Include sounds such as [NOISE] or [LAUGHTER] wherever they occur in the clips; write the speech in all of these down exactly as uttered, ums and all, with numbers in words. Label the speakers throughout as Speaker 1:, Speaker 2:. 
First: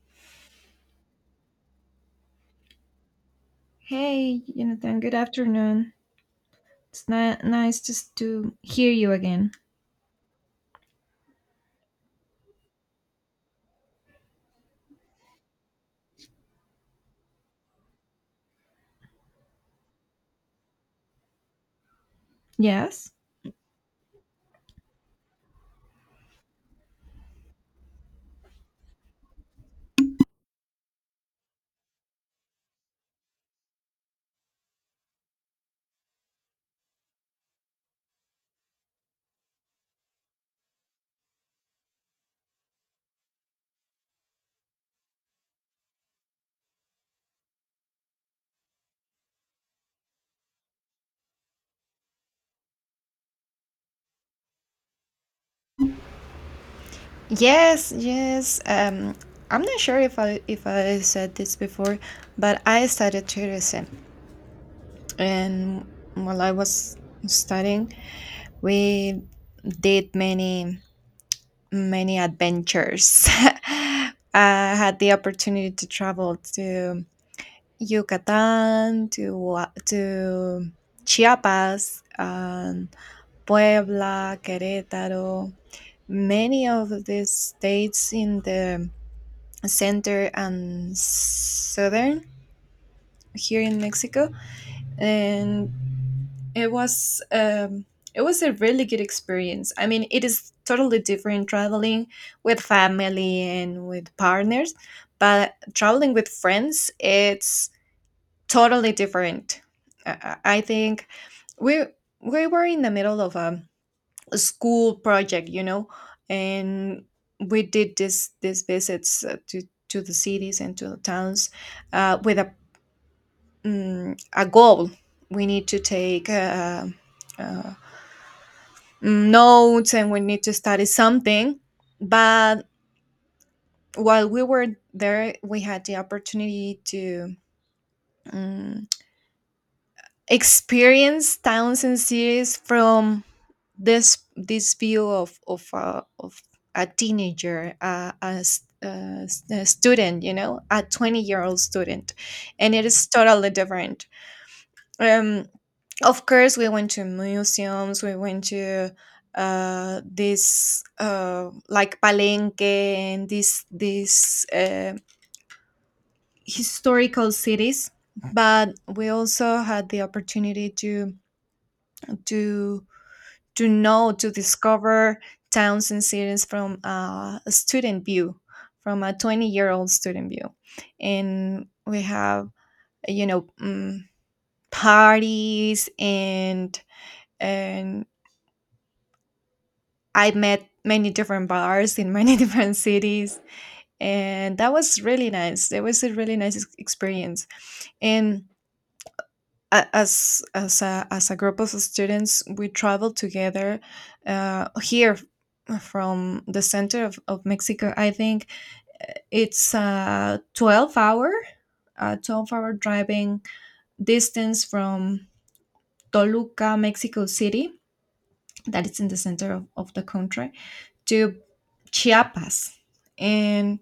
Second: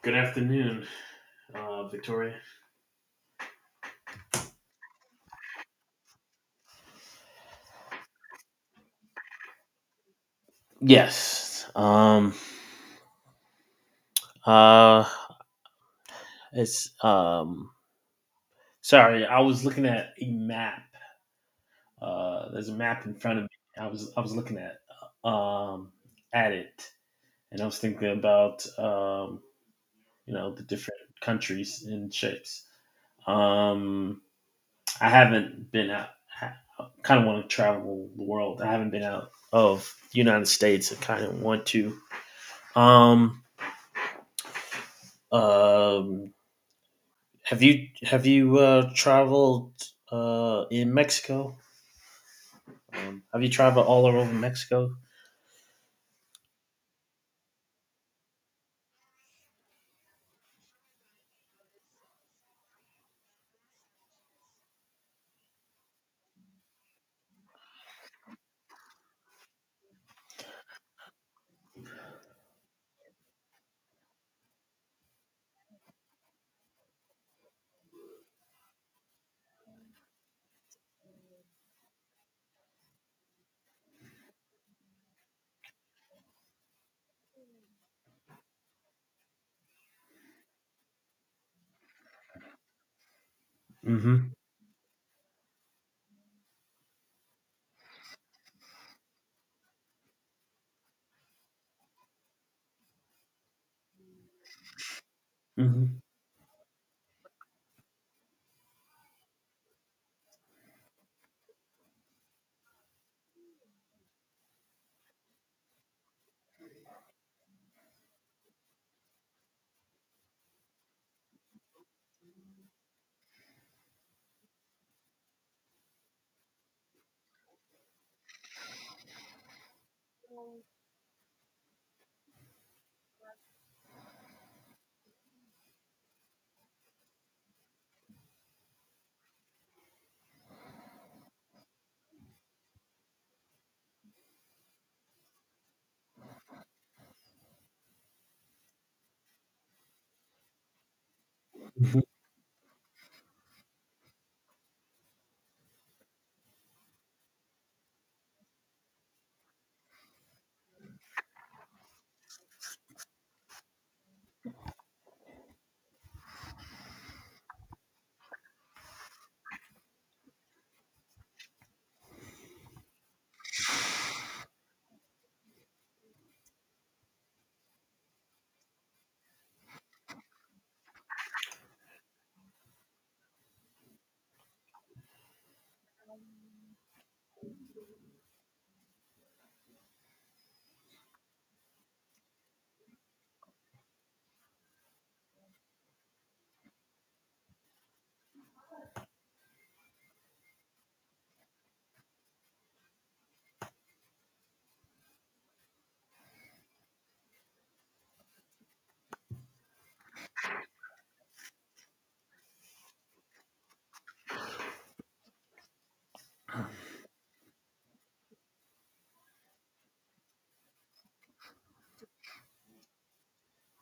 Speaker 1: Good afternoon, uh, Victoria.
Speaker 2: Hey, Jonathan, good afternoon. It's ni- nice just to hear you again.
Speaker 1: Yes. Um uh it's um Sorry, I was looking at a map. Uh there's a map
Speaker 2: Yes?
Speaker 1: in front of me. I was I was looking at um at it, and I was thinking about um you know the different countries and shapes. Um I haven't been out I kind of want to travel the world. I haven't been out of the United States. I kind of want to. Um um Have you have you uh, traveled uh, in Mexico? Um, have you traveled all over Mexico?
Speaker 2: Yes, yes. Um, I'm not sure if I if I said this before, but I studied tourism, and while I was studying, we did many many adventures. [LAUGHS] I had the opportunity to travel to Yucatan, to Gua- to Chiapas, um, Puebla, Querétaro, many of these states in the center and southern here in Mexico,
Speaker 1: Mm-hmm.
Speaker 2: and it was um, it was a really good experience. I mean, it is totally different traveling with family and with partners, but
Speaker 1: Mm-hmm.
Speaker 2: traveling with friends, it's totally different. I, I I think we we were in the middle of a school project, you know, and we did this these visits uh, to to the cities and to the towns uh, with a mm a goal. We need to take uh, uh, mm, notes and we need to study something, but while we were there we had the opportunity to um, experience towns and cities from this this view of of a, of a teenager, uh, a, s- a s- a student, you know, a twenty year old
Speaker 1: hmm
Speaker 2: student. And it is totally different. um of course we went to museums. We went to uh this uh like Palenque and these these uh, historical cities. But we also had the opportunity to to to know, to discover towns and cities from uh, a student view, from a twenty year old student view. And we have, you know, um, parties and, and I met many different bars in many [LAUGHS] different cities. And that was really nice. It was a really nice ex- experience. And a- as as a as a group of students we traveled together, uh, here f- from the center of, of Mexico. I think it's a twelve hour, a twelve hour driving distance from Toluca, Mexico City, that is in the center of, of the country, to Chiapas. And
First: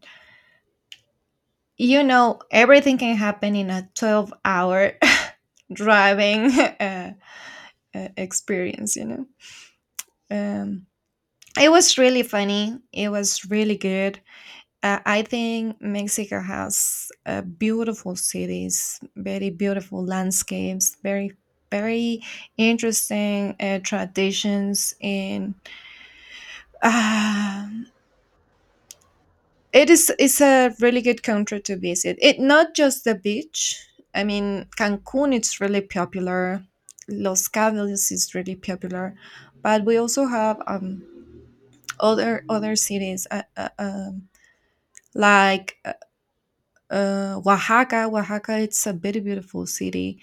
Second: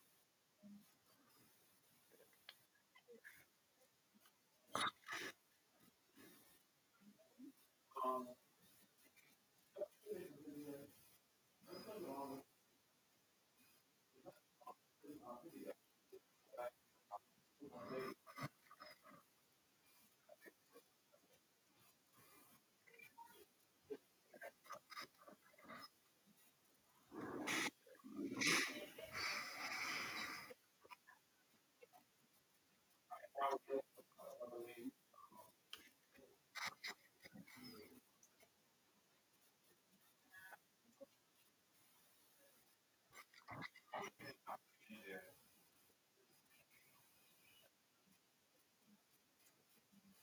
Speaker 2: you know everything can happen in a twelve hour [LAUGHS] driving [LAUGHS] uh, uh, experience, you know. Um, it was really funny. It was really good. Uh, I think Mexico has uh, beautiful cities, very beautiful landscapes, very very interesting uh, traditions, and um it is, it's a really good country to visit. It not just the beach. I mean, Cancun it's really popular. Los Cabos is really popular, but we also have um, other other cities. Uh, uh, um, Like, uh, uh, Oaxaca, Oaxaca, it's a very beautiful city,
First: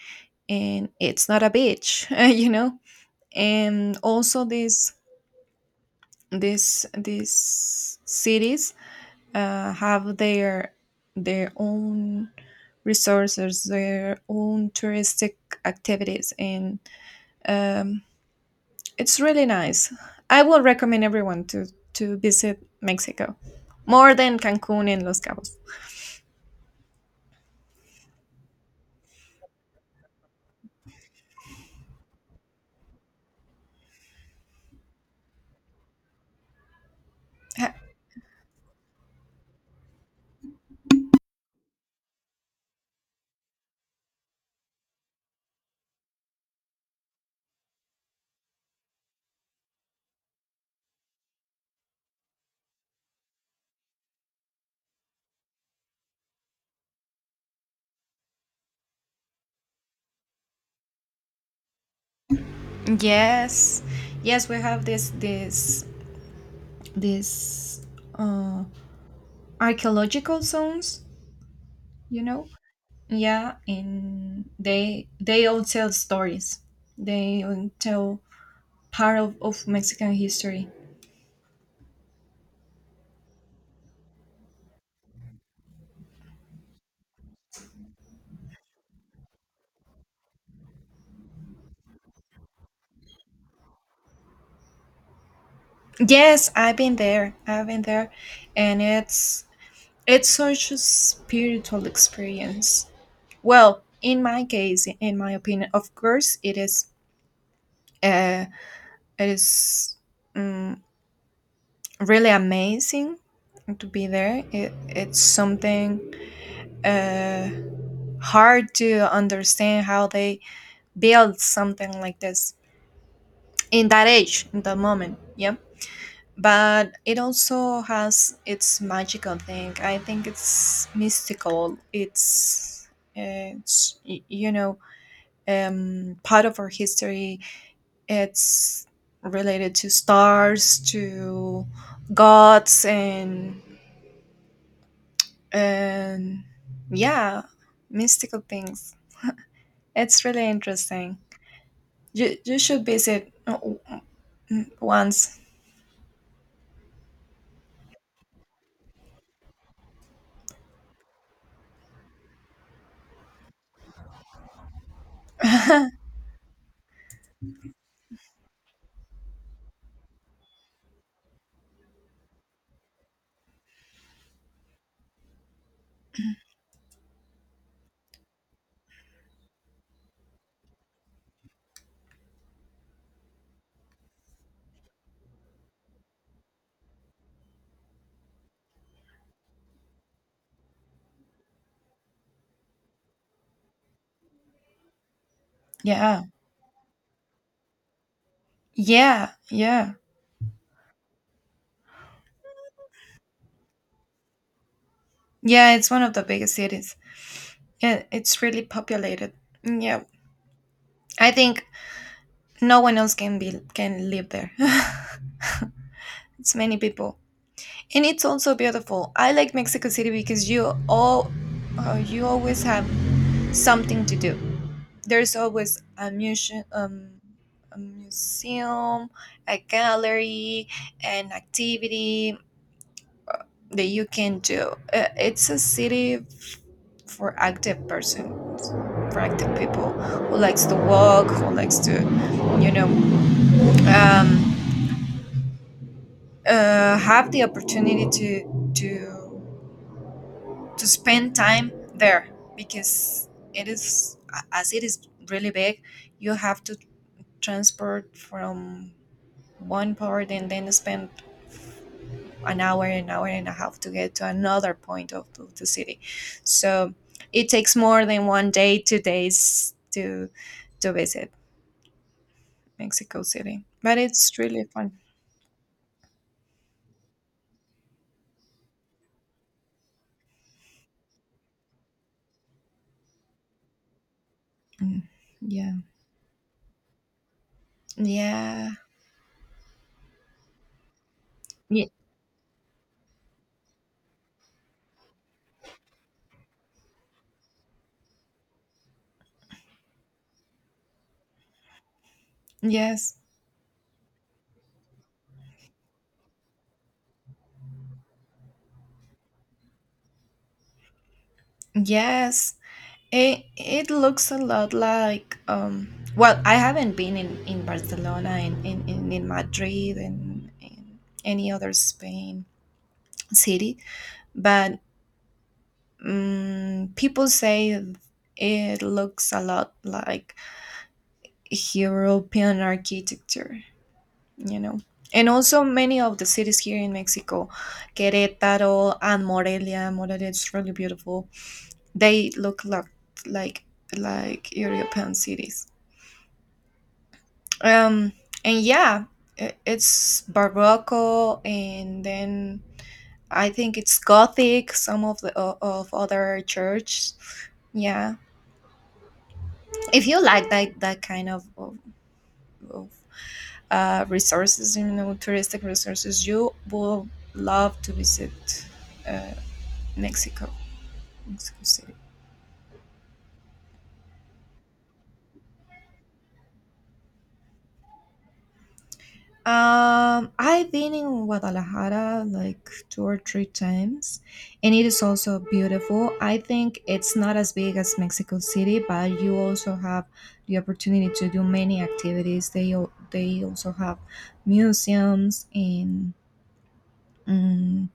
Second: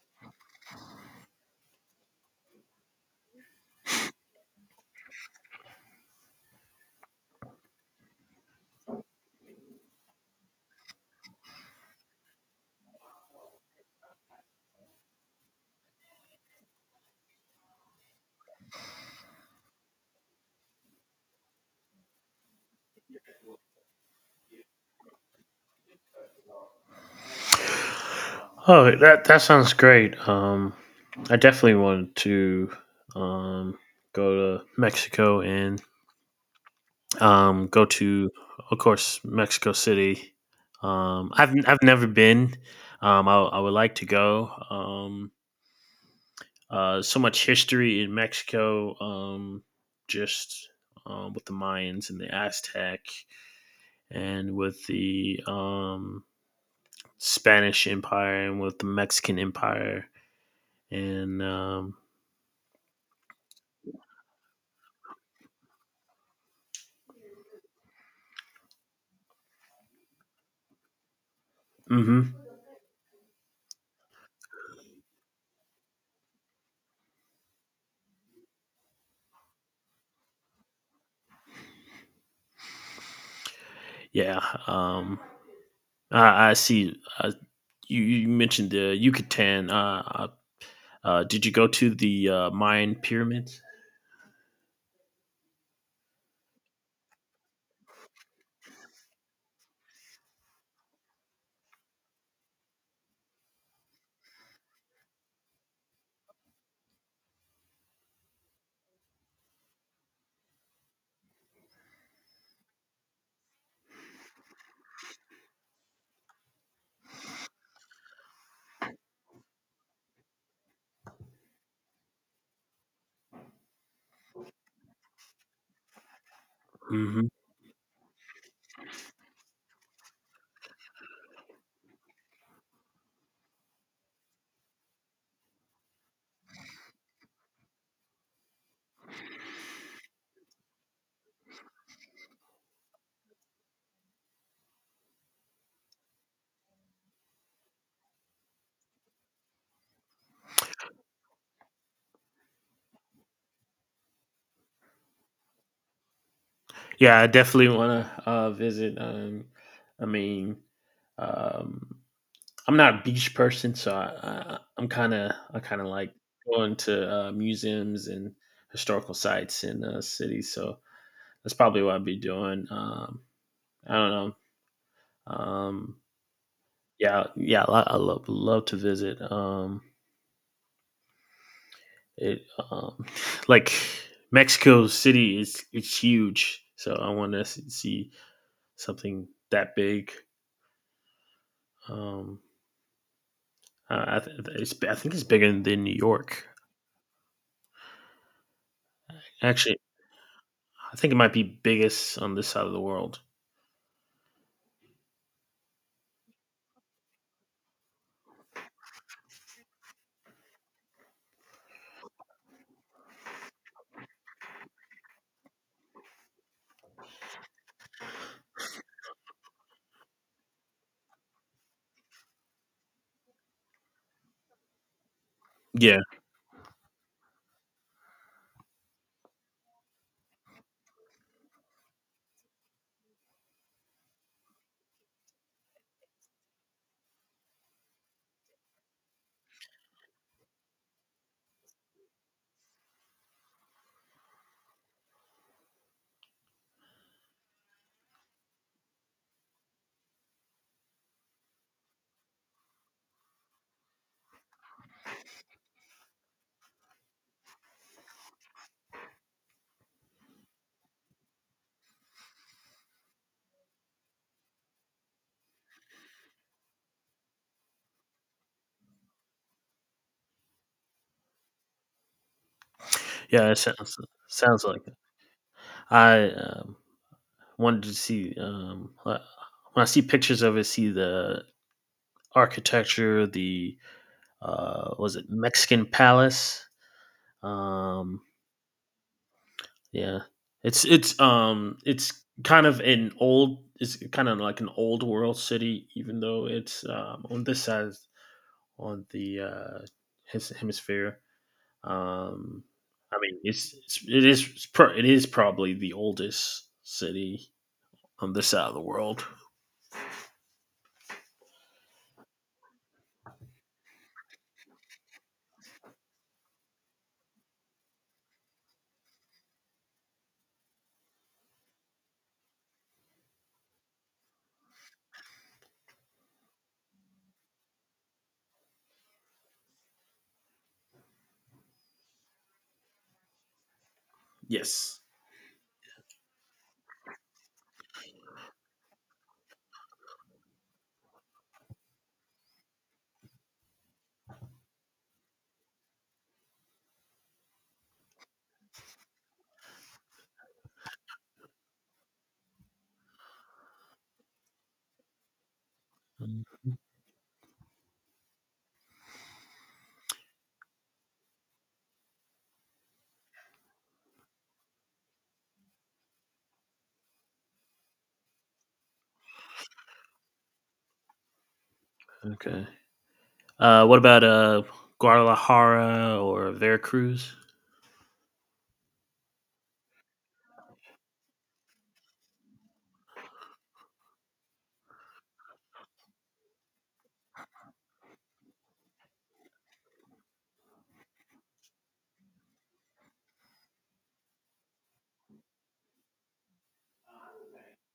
Speaker 2: and it's not a beach, [LAUGHS] you know. And also, these these these cities uh, have their their own resources, their own touristic activities, and um, it's really nice. I will recommend everyone to to visit Mexico more than Cancun and Los Cabos.
Speaker 1: Oh, that that sounds great. Um, I definitely wanted to um, go to Mexico, and um,
Speaker 2: [LAUGHS]
Speaker 1: go to, of course, Mexico City. Um, I've I've never been. Um, I, I would like to go. Um, Uh, so much history in Mexico, um, just um, with the Mayans and the Aztec, and with the um, Spanish Empire, and with the Mexican Empire, and um,
Speaker 2: Yes, yes, we have this this this uh, archaeological zones, you
Speaker 1: hmm
Speaker 2: know. Yeah, and they they all tell stories. They all tell part of, of Mexican history.
Speaker 1: yeah, um, I, I see. Uh, you, you mentioned the Yucatan. Uh, uh, uh, did you go to the uh, Mayan pyramids?
Speaker 2: Yes, I've been there. I've been there, and it's it's such a spiritual experience. Well, in my case, in my opinion, of course, it is. Uh, it is. mm, Really amazing to be there. It, it's something uh, hard to understand how they build something like this in that age, in that moment. Yeah. But it
Speaker 1: hmm
Speaker 2: also has its magical thing. I think it's mystical. It's, uh, it's y- you know, um, part of our history. It's related to stars, to gods, and and yeah, mystical things. It's really interesting. you you should visit, uh, w- w- once.
Speaker 1: Yeah, I definitely want to uh, visit. Um, I mean, um, I'm not a beach person, so I, I, I'm kind of I kind of like going to uh, museums and historical sites in uh, cities. So that's probably what I'd be doing. Um, I don't know. Um, yeah, yeah, I, I love love to visit. Um, it um, [LAUGHS] like Mexico City is it's huge, so I want to see something that big. Um, I, I, th- it's, I think it's bigger than New
Speaker 2: Yeah,
Speaker 1: York.
Speaker 2: yeah,
Speaker 1: Actually,
Speaker 2: yeah.
Speaker 1: I think it might be biggest on this side of the world.
Speaker 2: Yeah, it's one of the biggest cities. Yeah, it's really populated. Mm, yeah, I think no one else can be can live there. [LAUGHS] It's many people, and it's also beautiful. I like Mexico City because you all, uh, you always have something to do. There's always
Speaker 1: Yeah.
Speaker 2: a museum, um, a museum, a gallery, an activity that you can do. Uh, it's a city f- for active persons, for active people who likes to walk, who likes to, you know, um, uh, have the opportunity to to to spend time there, because it is, a- as it is really big, you have to transport from one part and then spend an hour, an hour and a half to get to another point of, of the city. So it takes more than one day, two days to to visit Mexico
Speaker 1: Yeah, it
Speaker 2: City, but
Speaker 1: sounds
Speaker 2: it's really
Speaker 1: sounds like
Speaker 2: fun.
Speaker 1: it. I um, wanted to see um, uh, when I see pictures of it, see the architecture, the uh,
Speaker 2: Mm,
Speaker 1: was it
Speaker 2: yeah,
Speaker 1: Mexican palace? Um,
Speaker 2: yeah.
Speaker 1: yeah, it's it's um
Speaker 2: Ye-
Speaker 1: it's kind of an old it's kind of like an old world city, even though it's um, on this side on the uh, his hemisphere. Um, I
Speaker 2: yes,
Speaker 1: mean, it's, it's it is it's pro- it is probably the oldest city on this side of the world.
Speaker 2: yes, it it looks a lot like um well, I haven't been in in Barcelona and in in, in Madrid and in any other Spain city, but Mm, people say it looks a lot like European architecture, you know.
Speaker 1: Yes.
Speaker 2: And also, many of the cities here in Mexico, Querétaro and Morelia, Morelia is really beautiful. They look like like like European cities. Um, and yeah, i- it's Barroco, and then I think it's Gothic. Some of the o- of other
Speaker 1: Mm,
Speaker 2: church, yeah. If you like that that kind of, of, of uh, resources, you know, touristic resources, you will love to visit, uh, mexico Mexico City.
Speaker 1: Okay. Uh, what about uh Guadalajara or Veracruz?
Speaker 2: um I've been in Guadalajara like two or three times, and it is also beautiful. I think it's not as big as Mexico City, but you also have the opportunity to do many activities. They al- they also have museums and mm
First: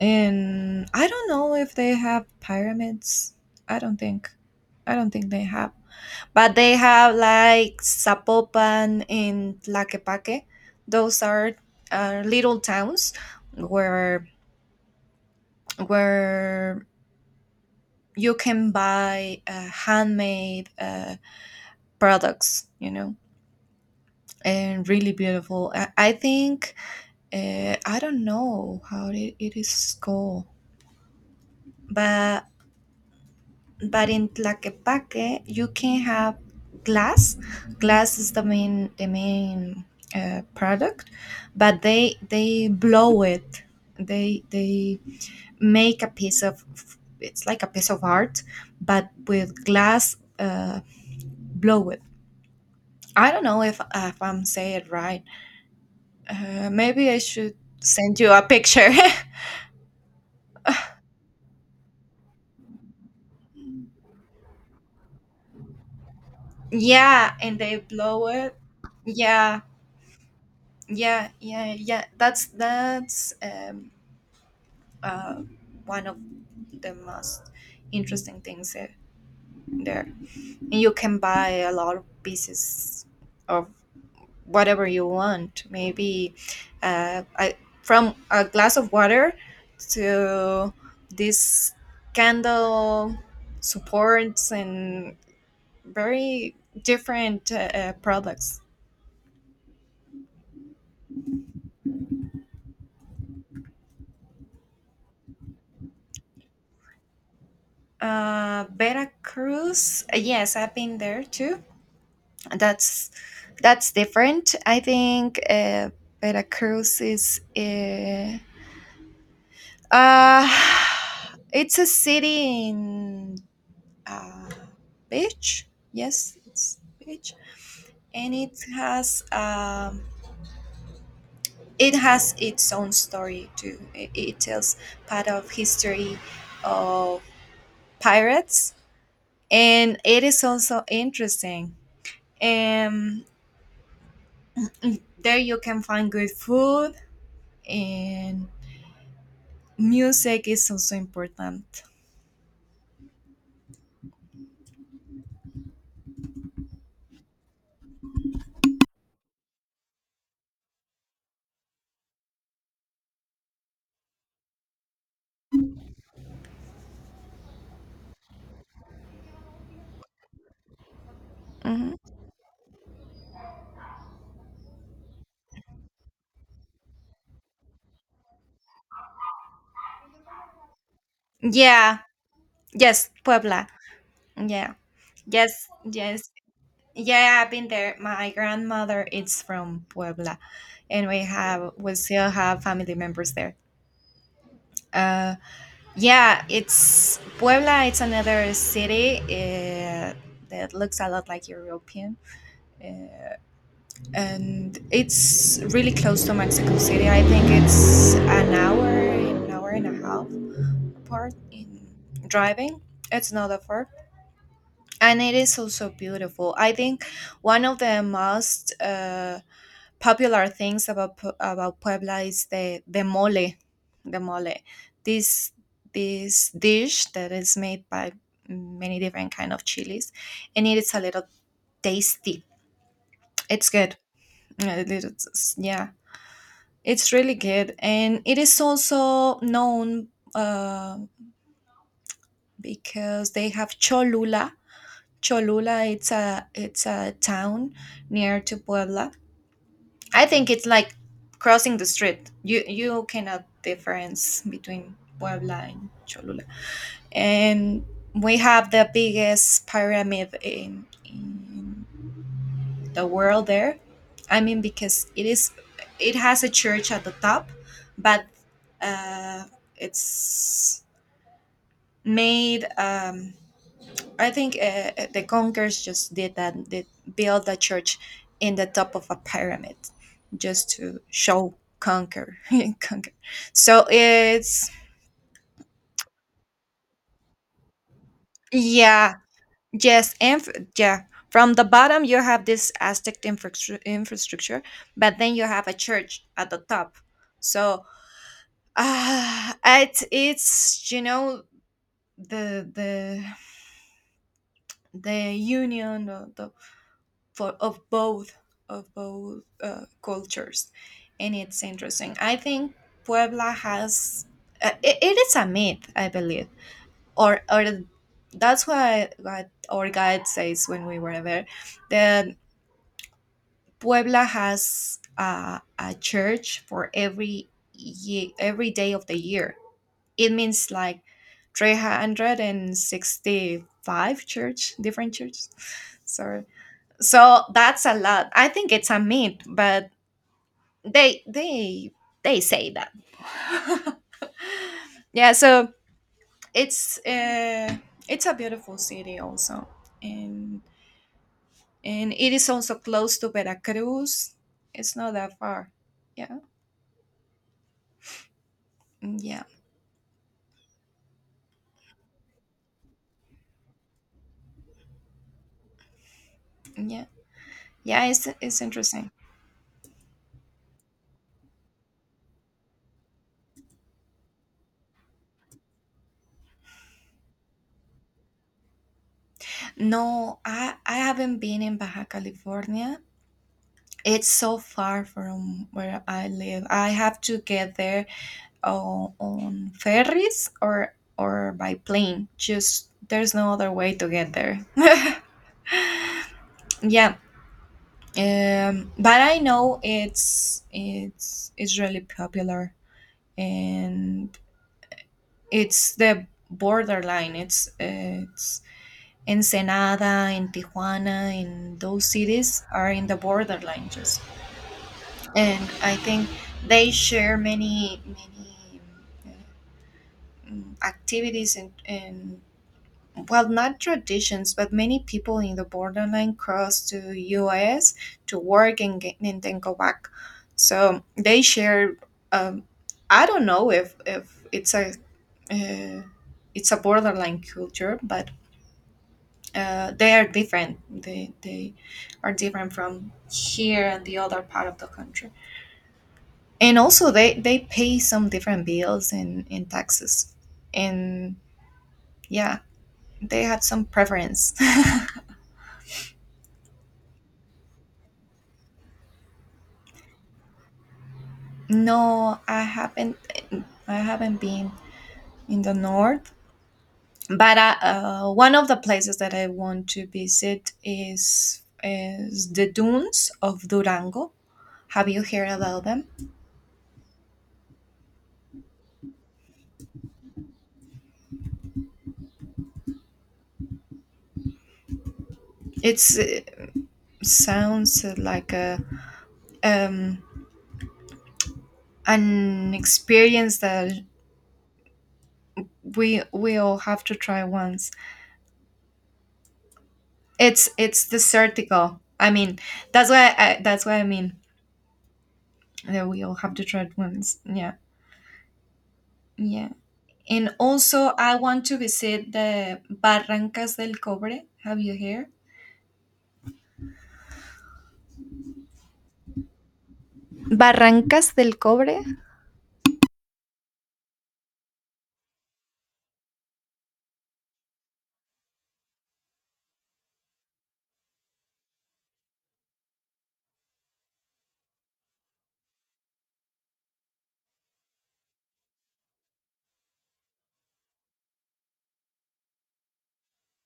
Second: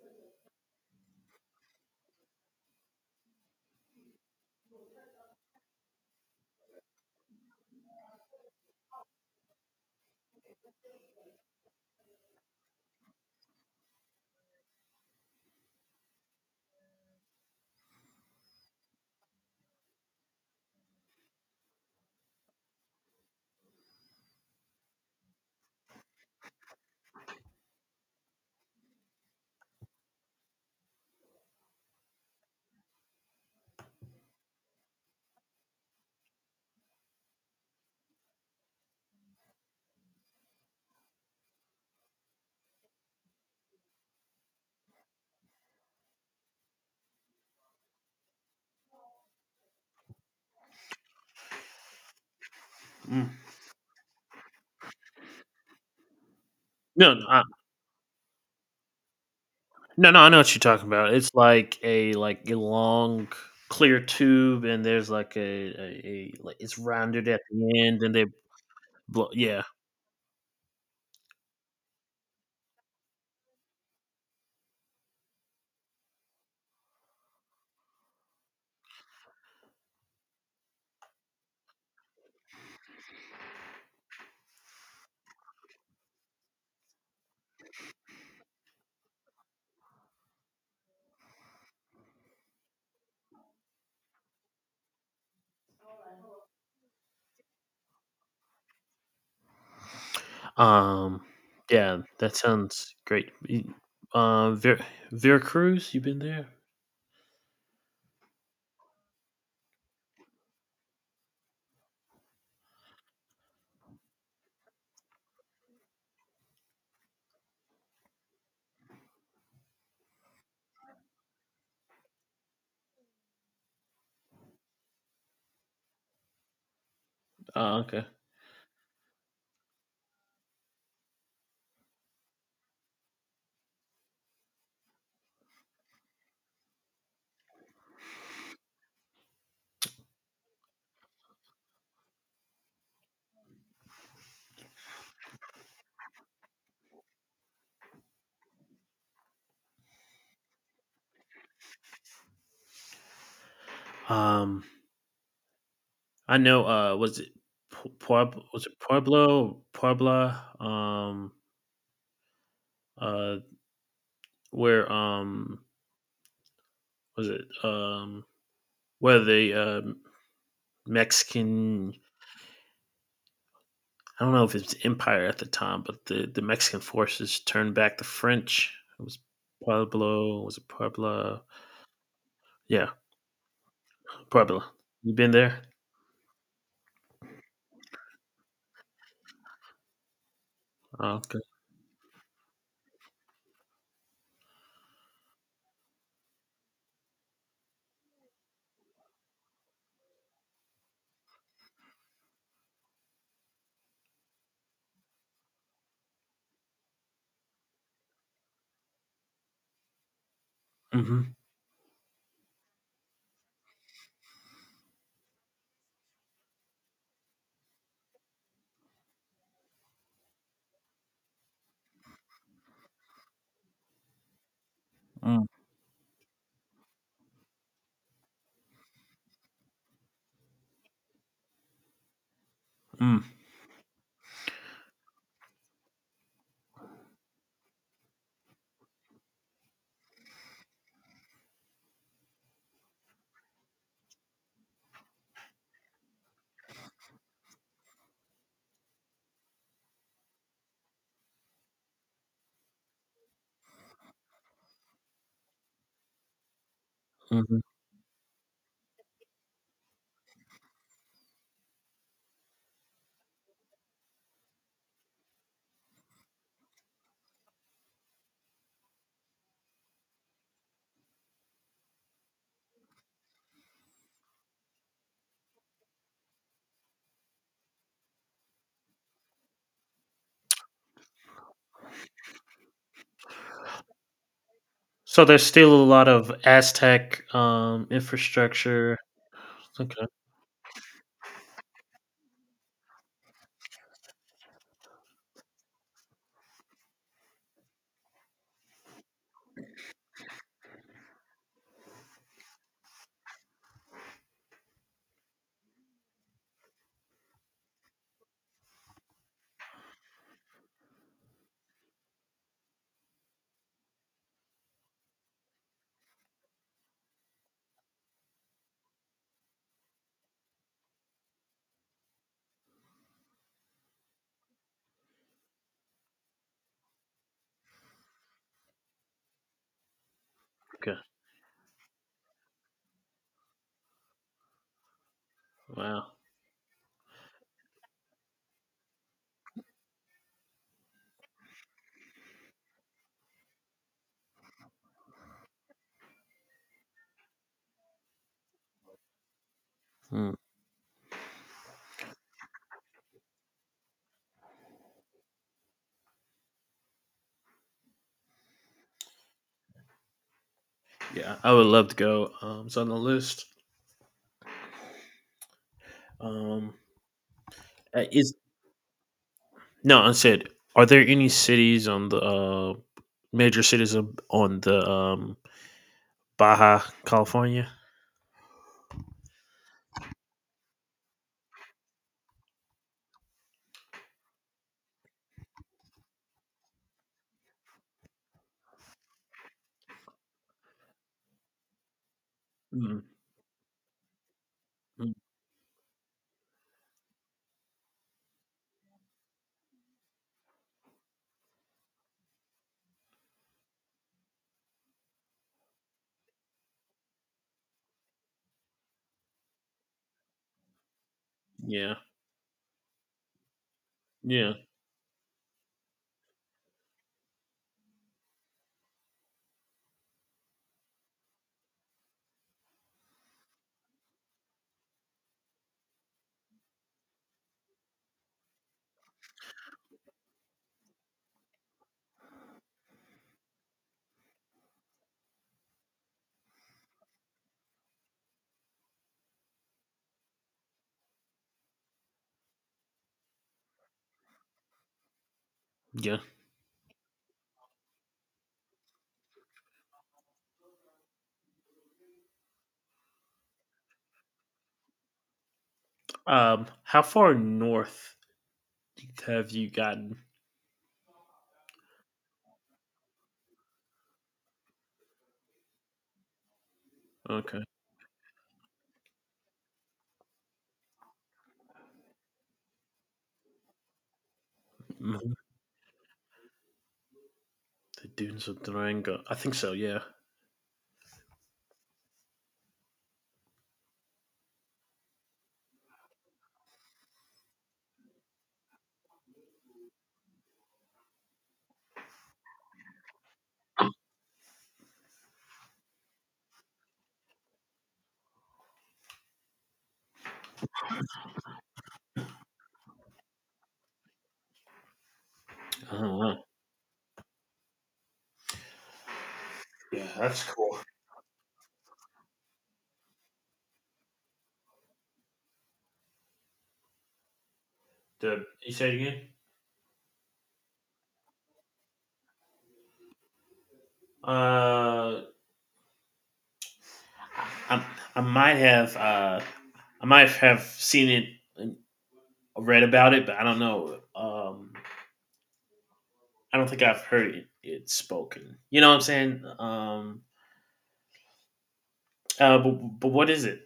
Speaker 2: and I don't know if they have pyramids. I don't think I don't think they have. But they have like Zapopan and Tlaquepaque. Those are uh, little towns where where you can buy uh, handmade uh, products, you know, and really beautiful. i, I think, uh, I don't know how it, it is called, but but in Tlaquepaque you can have glass. Glass is the main the main uh, product, but they they blow it. They they make a piece of, it's like a piece of art, but with glass, uh, blow it. I
Speaker 1: Mm.
Speaker 2: don't know if if I'm saying it right. Uh, maybe
Speaker 1: No,
Speaker 2: I
Speaker 1: no, I,
Speaker 2: should send you a picture.
Speaker 1: no, no. I know what you're talking about. It's like a like a long clear tube, and there's like a, a, a like
Speaker 2: [LAUGHS]
Speaker 1: it's rounded
Speaker 2: Yeah,
Speaker 1: at
Speaker 2: and they
Speaker 1: the end, and they
Speaker 2: blow it.
Speaker 1: blow.
Speaker 2: yeah
Speaker 1: Yeah.
Speaker 2: yeah yeah yeah that's that's um uh, one of the most interesting things there. there. And you can buy a lot of pieces of whatever you want. Maybe uh, I, from a glass of water to this candle supports and very different uh, uh, products.
Speaker 1: Um, yeah, that sounds great. Y- Uh, Ver- Veracruz, you been there?
Speaker 2: Uh, Veracruz, uh, yes, I've been there too. that's that's different. I think, uh, veracruz is uh, uh [SIGHS] it's a city in, uh, beach. Yes, it's beach.
Speaker 1: Oh, okay.
Speaker 2: And it has um it has its own story too. It, it tells part of history of pirates, and it is also interesting. um there you can find good food, and music is also important.
Speaker 1: Um, I know. Uh, was it Pu- Pueblo? Was it Pueblo? Puebla? Um, uh, where um was it um where the um Mexican?
Speaker 2: Hmm.
Speaker 1: I don't know if it's empire at the time, but the the Mexican forces turned back the French. It was Pueblo. Was it Puebla?
Speaker 2: Yeah.
Speaker 1: Yeah,
Speaker 2: Yes, Puebla.
Speaker 1: Puebla.
Speaker 2: Yeah.
Speaker 1: You been there?
Speaker 2: Yes, yes. Yeah, I've been there. My grandmother is from Puebla, and
Speaker 1: Oh,
Speaker 2: we
Speaker 1: okay.
Speaker 2: have we still have family members there. Uh yeah, it's Puebla, it's another city uh, that looks a lot like European. Uh, and it's really close to Mexico City. I think it's an hour, an hour and a half part
Speaker 1: Mhm.
Speaker 2: in driving. It's not that far. And it is also beautiful. I think one of the most uh, popular things about Pu- about Puebla is the the mole, the mole.
Speaker 1: Mm,
Speaker 2: This this dish that is made by many different kind of chilies, and it is a little tasty.
Speaker 1: mm,
Speaker 2: It's good. Yeah, it is- yeah, it's really good, and it is also known, uh, because they have cholula, Cholula. It's a, it's a town near to Puebla. I think it's like crossing the street. You you cannot difference between Puebla and Cholula.
Speaker 1: mhm.
Speaker 2: And we have the biggest pyramid in, in the world there. I mean, because it is, it has a church at the top, but uh, it's made. Um, I think, uh, uh, the Conkers just did that. They built a church in the top of a pyramid just to show conquer, [LAUGHS] conquer. So it's
Speaker 1: So there's still a lot of Aztec um, infrastructure.
Speaker 2: yeah,
Speaker 1: Okay,
Speaker 2: yes, inf- yeah. From the bottom, you have this Aztec infrastru- infrastructure, but then you have a church at the top. So uh, it's it's you know, the the the union, the, the for of both of both uh, cultures. And it's interesting. I think Puebla has, uh, it, it is a myth, I believe, or or that's why what our guide says when we were there, that Puebla has a a church for every ye- every day of the year. It means
Speaker 1: okay,
Speaker 2: like three hundred sixty-five church, different churches. [LAUGHS]
Speaker 1: wow.
Speaker 2: Sorry. So that's a lot. I think it's a myth, but they they they say that. [LAUGHS] Yeah, so it's uh, it's a beautiful city also,
Speaker 1: Mm,
Speaker 2: and and it is also close to Veracruz. It's not that far. Yeah, mm, yeah,
Speaker 1: yeah, I would love to go. Um, it's on the list. Um,
Speaker 2: yeah, yeah.
Speaker 1: uh,
Speaker 2: It's
Speaker 1: is
Speaker 2: it's interesting.
Speaker 1: no, I said, are there any cities on the uh, major cities of- on the um, Baja California?
Speaker 2: No, I I haven't been in Baja California. It's so far from where I live. I have to get there o- on ferries or or by plane. Just
Speaker 1: Mm,
Speaker 2: there's no other way to get there. [LAUGHS]
Speaker 1: mm,
Speaker 2: Yeah, um, but I know it's it's it's really popular, and it's the borderline. It's uh, it's Ensenada and Tijuana and
Speaker 1: yeah,
Speaker 2: those cities are in the borderline just
Speaker 1: yeah,
Speaker 2: and I think they share many many um, activities and, and well not traditions but many people in the borderline cross to us to work and get, and then go back, so they share um, I don't know if if it's a uh, it's a borderline culture but uh, they are different, they they are different from here and the other part of the country.
Speaker 1: yeah.
Speaker 2: And also they they pay some different bills and and taxes and yeah, they have some preference. [LAUGHS]
Speaker 1: Um, how far north have you gotten?
Speaker 2: No, I haven't. I haven't been in the north, but
Speaker 1: Okay,
Speaker 2: I, uh, one of the places that I want to visit is is the dunes of Durango. Have you
Speaker 1: mhm.
Speaker 2: heard about them?
Speaker 1: The dunes of Durango. I think so. Yeah.
Speaker 2: It's uh, sounds like a um, an experience that we we all have to try once. It's it's desertical. I mean, that's why I, that's why I mean that
Speaker 1: Oh,
Speaker 2: we all
Speaker 1: wow.
Speaker 2: have to try it once. Yeah, yeah.
Speaker 1: Yeah, that's
Speaker 2: And
Speaker 1: cool.
Speaker 2: also, I want to visit the Barrancas del Cobre. Have you heard?
Speaker 1: The you say it again?
Speaker 2: Barrancas del Cobre?
Speaker 1: Uh, I, I might have uh, I might have seen it and read about it, but I don't know. Um, I don't think I've heard it, it spoken. You know what I'm saying? Um, uh, but, but what is it?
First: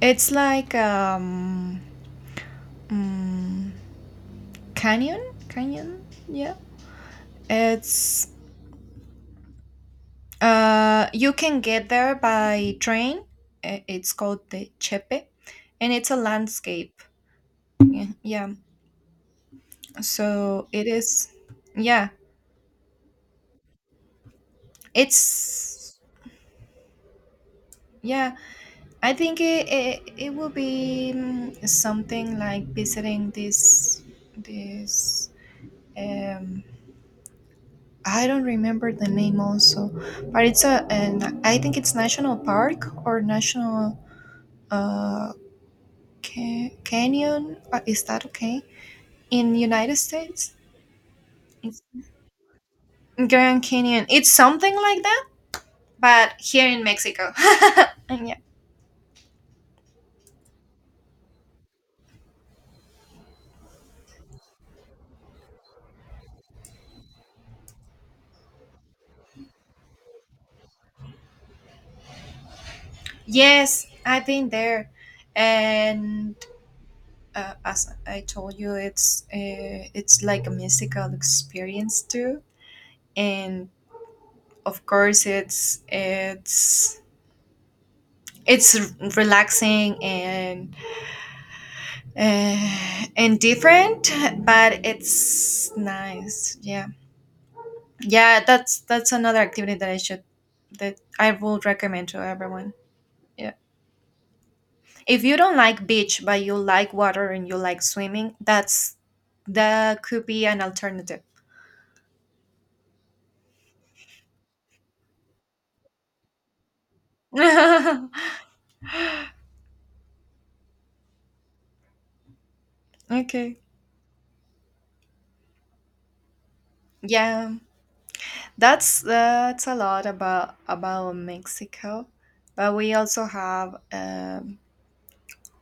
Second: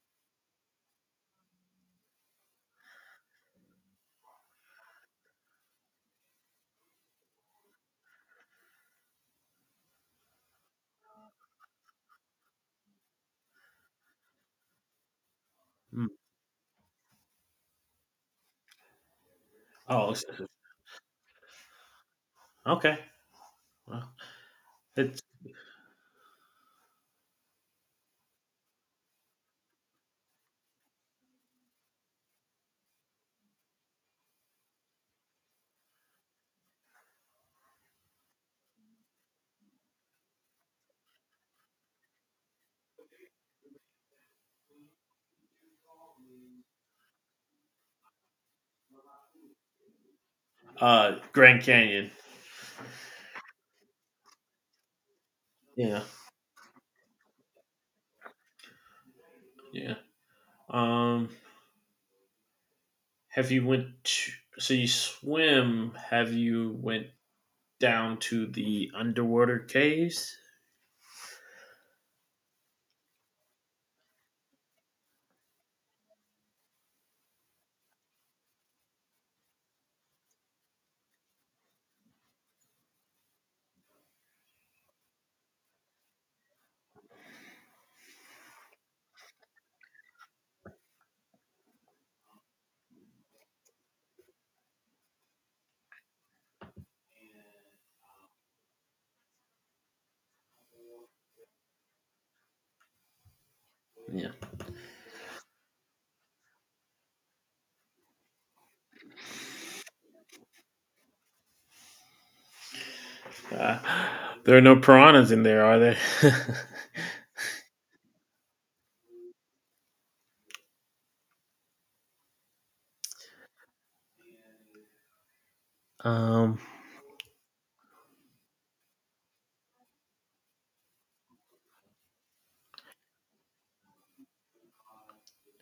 Speaker 2: It's like um, mm, canyon, canyon. Yeah, it's uh, you can get there by train. I- It's called the Chepe, and
Speaker 1: Hmm.
Speaker 2: it's a landscape. Yeah, yeah.
Speaker 1: Oh, it's-
Speaker 2: So it is. Yeah,
Speaker 1: okay. Well, it's
Speaker 2: it's yeah. I think it, it, it will be mm, something like visiting this this um I don't remember the name also, but it's a an I think it's national park or national uh ca- canyon. Uh, Is that okay in United States?
Speaker 1: uh Grand
Speaker 2: It's
Speaker 1: Canyon.
Speaker 2: Grand Canyon. It's something like that,
Speaker 1: Yeah,
Speaker 2: but here in Mexico. [LAUGHS] And yeah,
Speaker 1: yeah. Um, have you went? To, so you swim? Have you went down to the underwater caves?
Speaker 2: yes, I've been there, and uh, as I told you, it's uh, it's like a mystical experience too, and of course, it's it's it's relaxing and uh, and different, but it's nice. Yeah, yeah. That's that's another activity that I should that I would recommend to everyone. Yeah,
Speaker 1: Yeah.
Speaker 2: if you don't like beach but you like water and you like swimming, that's that could be an alternative.
Speaker 1: Uh, there are no piranhas in there, are there?
Speaker 2: [LAUGHS] Okay.
Speaker 1: [LAUGHS] um,
Speaker 2: Yeah, that's that's a lot about about Mexico, but we also have um,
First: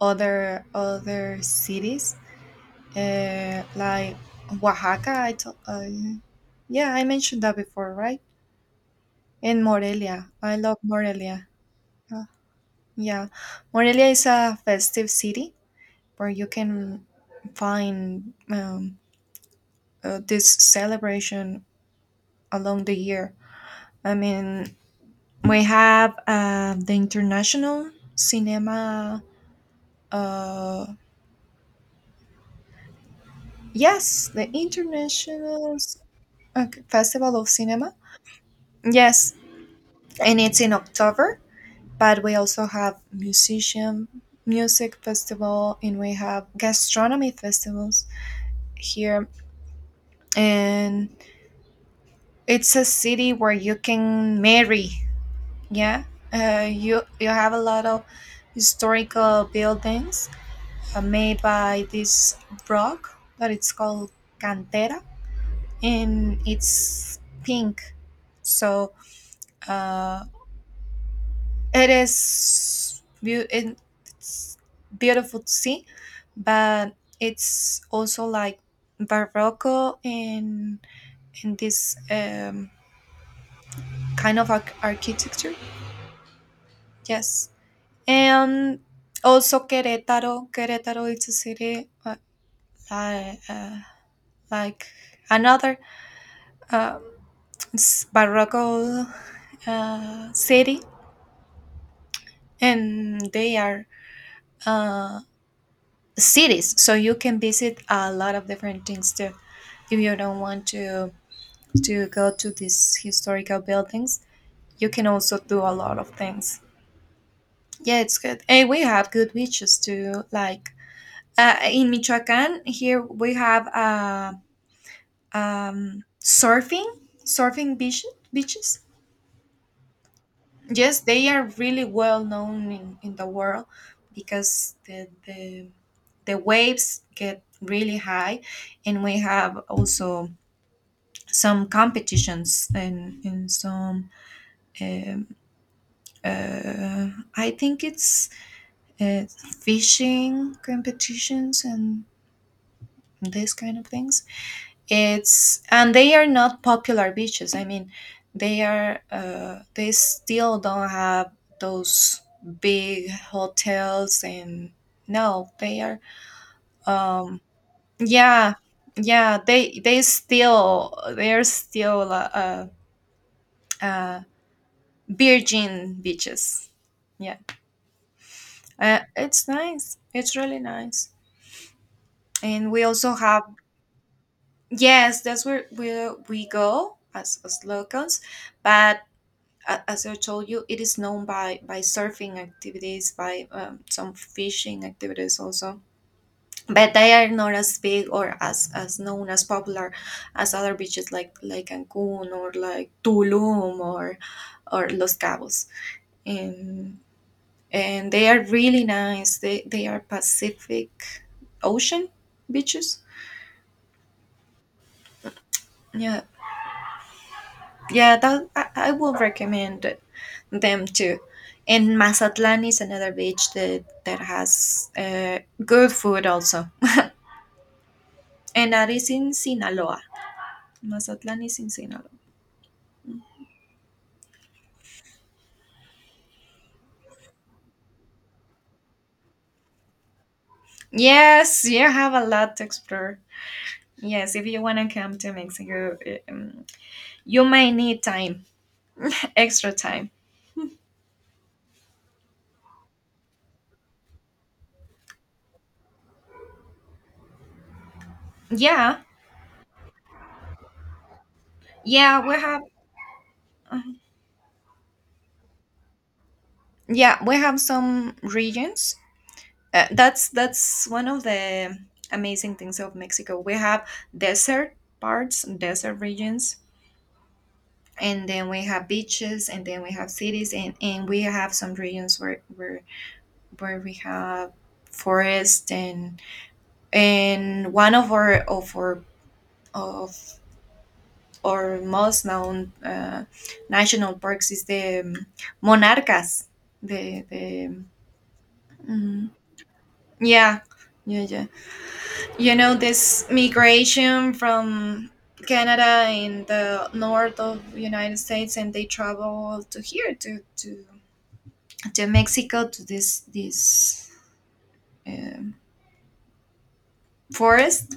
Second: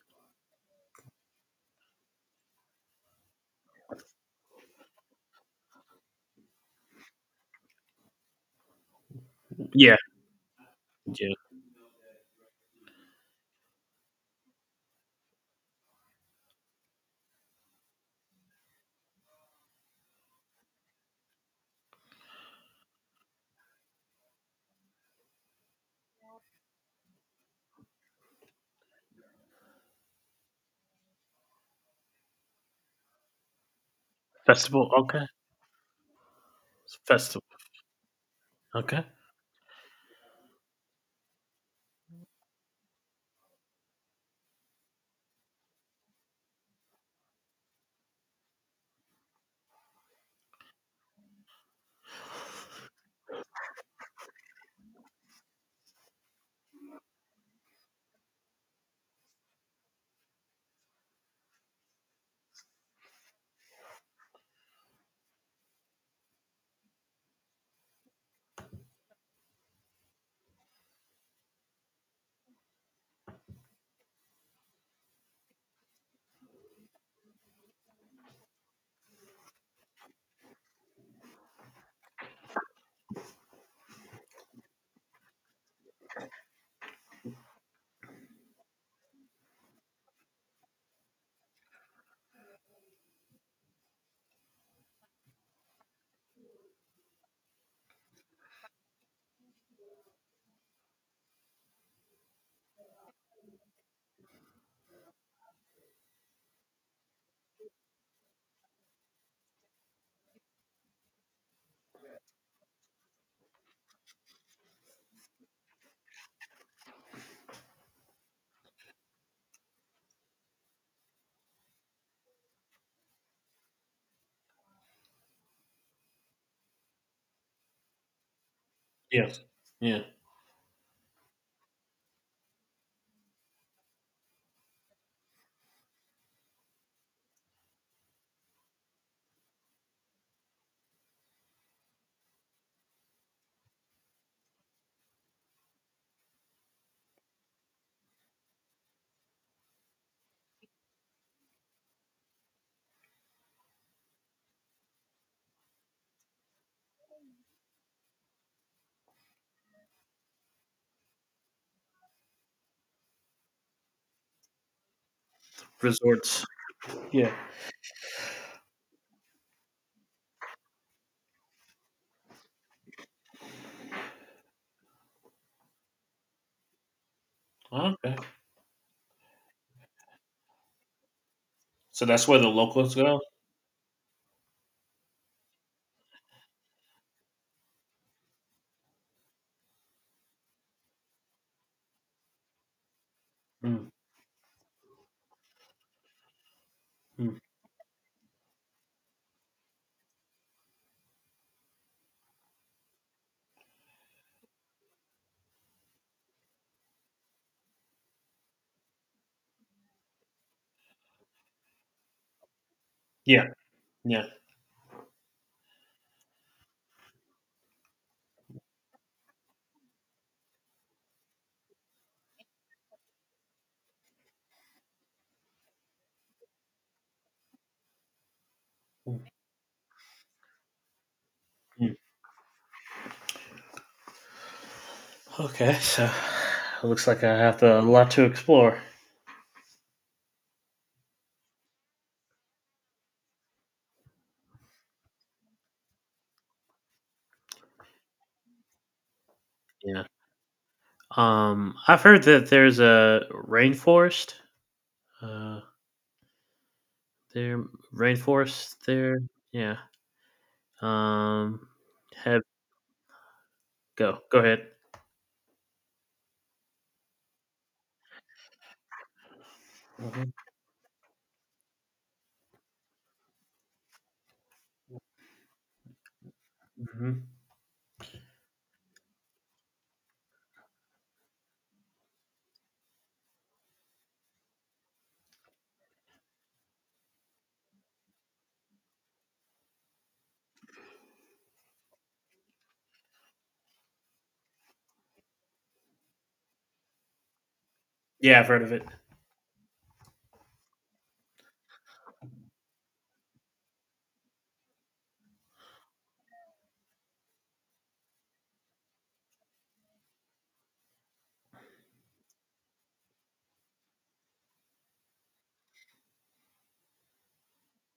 Speaker 2: other other cities uh, like Oaxaca. I to- I- yeah, I mentioned that before, right? And
Speaker 1: yeah,
Speaker 2: Morelia. I love
Speaker 1: yeah.
Speaker 2: Morelia. Uh, yeah, Morelia is a festive city where you can find um, uh, this celebration along the year. I mean, we have uh, the international cinema. Uh, yes, the
Speaker 1: Festival, okay.
Speaker 2: international s- uh, festival of
Speaker 1: Festival,
Speaker 2: cinema.
Speaker 1: okay.
Speaker 2: Yes, and it's in October. But we also have musician music festival, and we have gastronomy festivals here. And it's a city where you can marry. Yeah, uh, you you have a lot of historical buildings uh, made by this rock that it's called cantera, and it's pink, so uh, it is beau- it- it's beautiful to see, but it's also like barroco in in this um, kind of arch- architecture, yes. And also querétaro querétaro, it's a city uh, li- uh, like another um, Sparrow uh, City, and they are uh, cities, so you can visit a lot of different things too. If you don't want to to go to these historical buildings, you can also do a lot of things. Yeah, it's good, and we have good beaches too. Like uh, in Michoacan, here we have uh, um, surfing, surfing beach, beaches.
Speaker 1: Yes, yeah.
Speaker 2: Yes, they are really well known in, in the world because the, the the waves get really high, and we have also some competitions in in some. Um, uh, I think it's uh, fishing competitions and this kind of things. It's and they are not popular beaches. I mean, they are uh, they still don't have those big hotels and no, they are
Speaker 1: Resorts, yeah.
Speaker 2: um yeah, yeah, they they still they're still uh, uh uh, virgin beaches. Yeah,
Speaker 1: Okay.
Speaker 2: uh, it's nice. It's really nice,
Speaker 1: So that's where the
Speaker 2: and we
Speaker 1: locals
Speaker 2: also
Speaker 1: go.
Speaker 2: have yes, that's where we we go as as locals, but a- as I told you, it is known by by surfing activities, by um,
Speaker 1: Mm.
Speaker 2: some fishing activities also. But they are
Speaker 1: Hmm.
Speaker 2: not as big or as as known as popular as other beaches like like Cancun or like Tulum or or Los Cabos. And and they are really nice. They they are Pacific Ocean beaches.
Speaker 1: Yeah, yeah.
Speaker 2: Yeah, yeah, that I, I would recommend them too. And Mazatlan is another beach that that has uh, good food also, [LAUGHS] and that is in Sinaloa. Mazatlan is in
Speaker 1: Mm.
Speaker 2: Sinaloa.
Speaker 1: Okay, so it looks like I have to, a lot to explore.
Speaker 2: Yes, you have a lot to explore. Yes, if you want to come to Mexico, um, you may need time, [LAUGHS] extra
Speaker 1: Yeah.
Speaker 2: time.
Speaker 1: Um, I've heard that there's a rainforest. Uh, there rainforest
Speaker 2: Yeah,
Speaker 1: there. Yeah. Um,
Speaker 2: yeah, we
Speaker 1: have
Speaker 2: have. Uh-huh.
Speaker 1: go go ahead.
Speaker 2: Yeah, we have some regions. Uh, that's
Speaker 1: Mhm,
Speaker 2: that's one of the amazing things of Mexico. We have desert parts, desert regions,
Speaker 1: mhm.
Speaker 2: and then we have beaches, and then we have cities, and and we have some regions where, where where we have forest, and and one of our of our of our most known uh, national parks is the um, Monarcas, the the
Speaker 1: Yeah, I've heard of it.
Speaker 2: mm, yeah, yeah, yeah, you know, this migration from Canada in the north of United States, and they travel to here to to, to Mexico, to this this um forest,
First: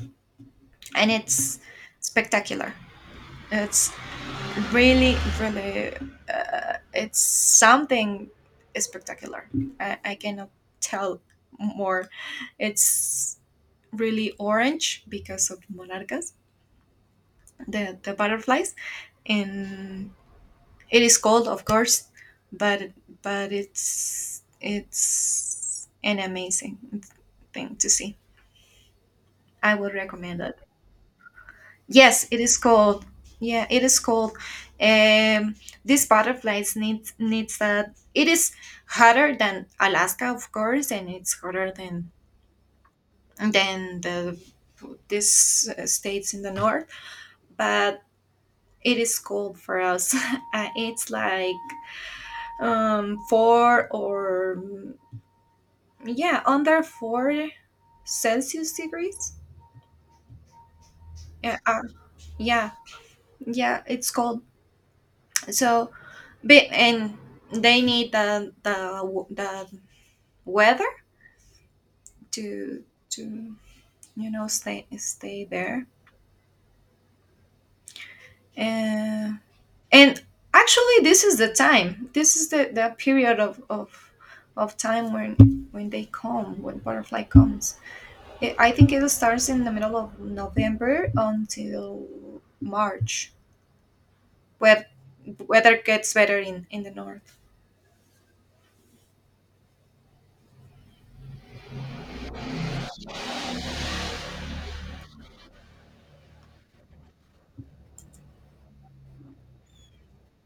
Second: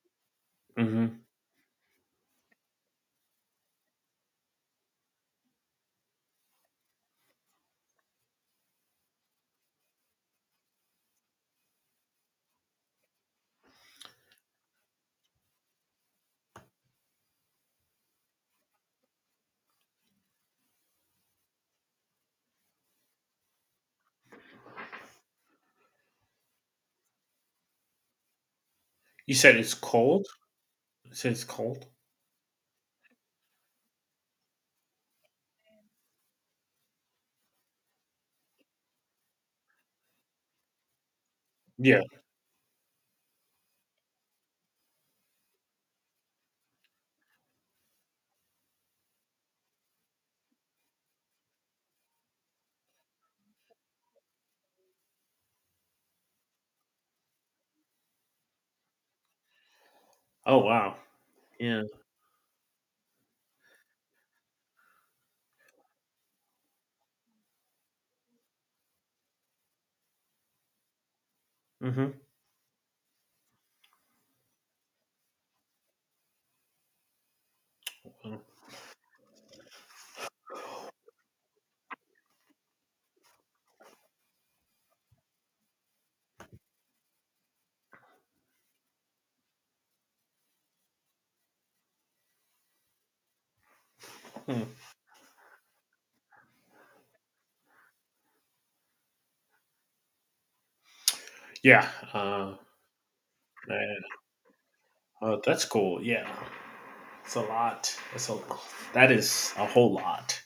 Speaker 2: and
Speaker 1: Mhm.
Speaker 2: it's spectacular. It's really, really uh, it's something spectacular. I, I cannot tell more. It's really orange because of monarchas, the the butterflies. And it is cold, of course, but but it's it's an amazing thing to see.
Speaker 1: You said
Speaker 2: I
Speaker 1: it's
Speaker 2: would
Speaker 1: cold?
Speaker 2: recommend it.
Speaker 1: You said it's cold?
Speaker 2: Yes, it is cold. Yeah, it is cold. Um, these butterflies need needs that. It is hotter than Alaska, of course, and it's hotter
Speaker 1: Yeah.
Speaker 2: than than the these uh, states in the north. But it is cold for us. [LAUGHS] Uh, it's like um, four or yeah, under four celsius degrees,
Speaker 1: Oh, wow.
Speaker 2: yeah, uh,
Speaker 1: Yeah.
Speaker 2: yeah, yeah, it's cold, so but and they need the the w- the weather
Speaker 1: Mhm.
Speaker 2: to to you know, stay stay there.
Speaker 1: Mm,
Speaker 2: and and actually this is the time, this is the the period of of of time when when they come, when butterfly comes. It, I think it starts in the middle of November until March.
Speaker 1: hmm.
Speaker 2: Wet weather gets better in in the north.
Speaker 1: Yeah, uh, man. Oh, that's cool, yeah. It's a lot. It's a That is a whole lot.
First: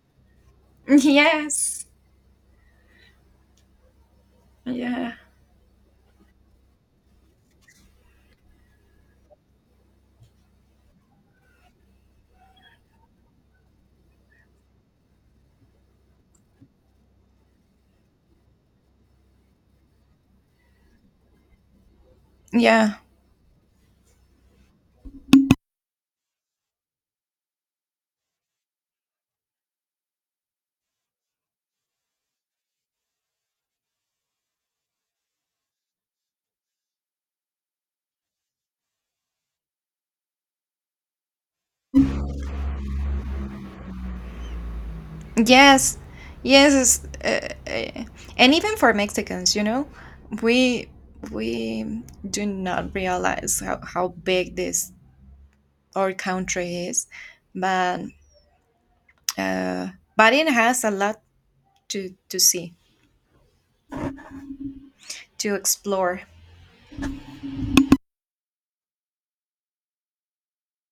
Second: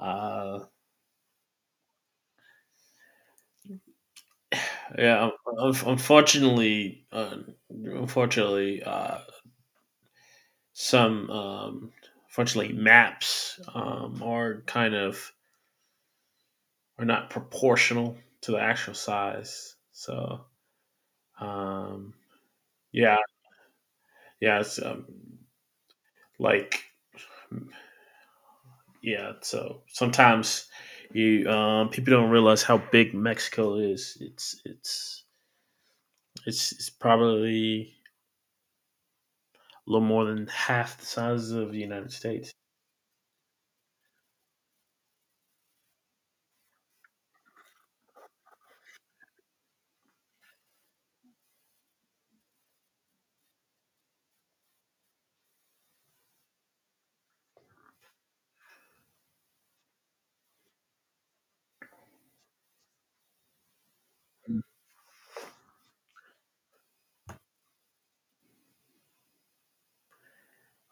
Speaker 1: Uh,
Speaker 2: Yes. Yeah.
Speaker 1: yeah, un unfortunately, uh, unfortunately, uh, some, um unfortunately, maps, um, are kind of are not proportional to the actual size, so Um,
Speaker 2: Yeah.
Speaker 1: yeah, yeah, it's um, like yeah. So sometimes you um, people don't realize how big Mexico is. It's it's it's it's probably a little more than half the size of the United States.
Speaker 2: Yes. Yes. It's, Uh, uh, and even for Mexicans, you know, we we do not realize how how big this our country is, but uh, but it has a lot to to see, to explore.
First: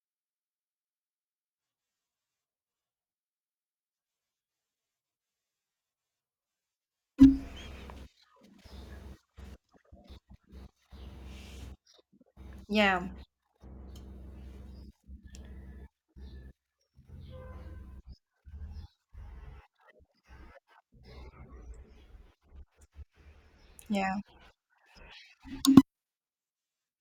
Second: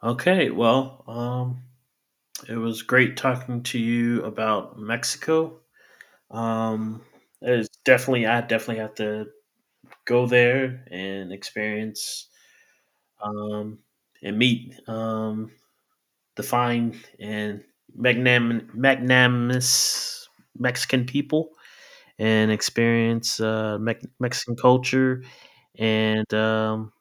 Speaker 1: Okay, well, um, it was great talking to you about Mexico. Um, it's definitely I definitely have to go there and experience
Speaker 2: Yeah.
Speaker 1: um, and meet um, the fine and magnanim- magnanimous Mexican people and experience uh, Mex
Speaker 2: Yeah.
Speaker 1: Mexican culture and um,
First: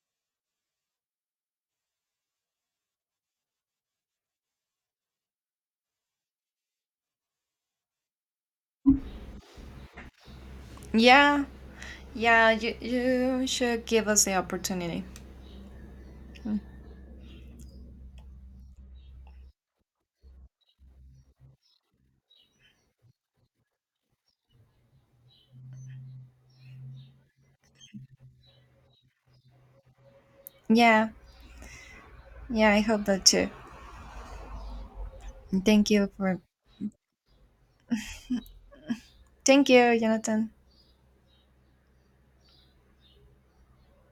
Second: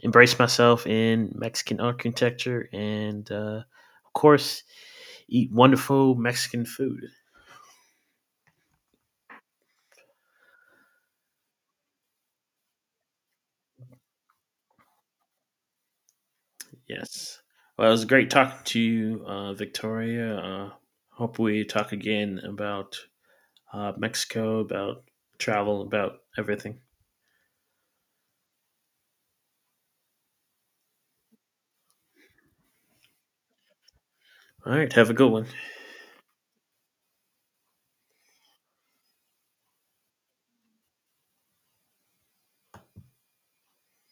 Speaker 1: embrace myself in Mexican architecture and, uh, of course, eat wonderful Mexican food.
Speaker 2: Yeah. Yeah. You you should give us the opportunity. Mm.
Speaker 1: Yes. Well, it was great talking to you, uh, Victoria. Uh, hope we talk again about uh, Mexico, about travel, about everything.
Speaker 2: Yeah. Yeah, I hope that too.
Speaker 1: All right. Have a good one.
Speaker 2: And thank you for thank you, Jonathan.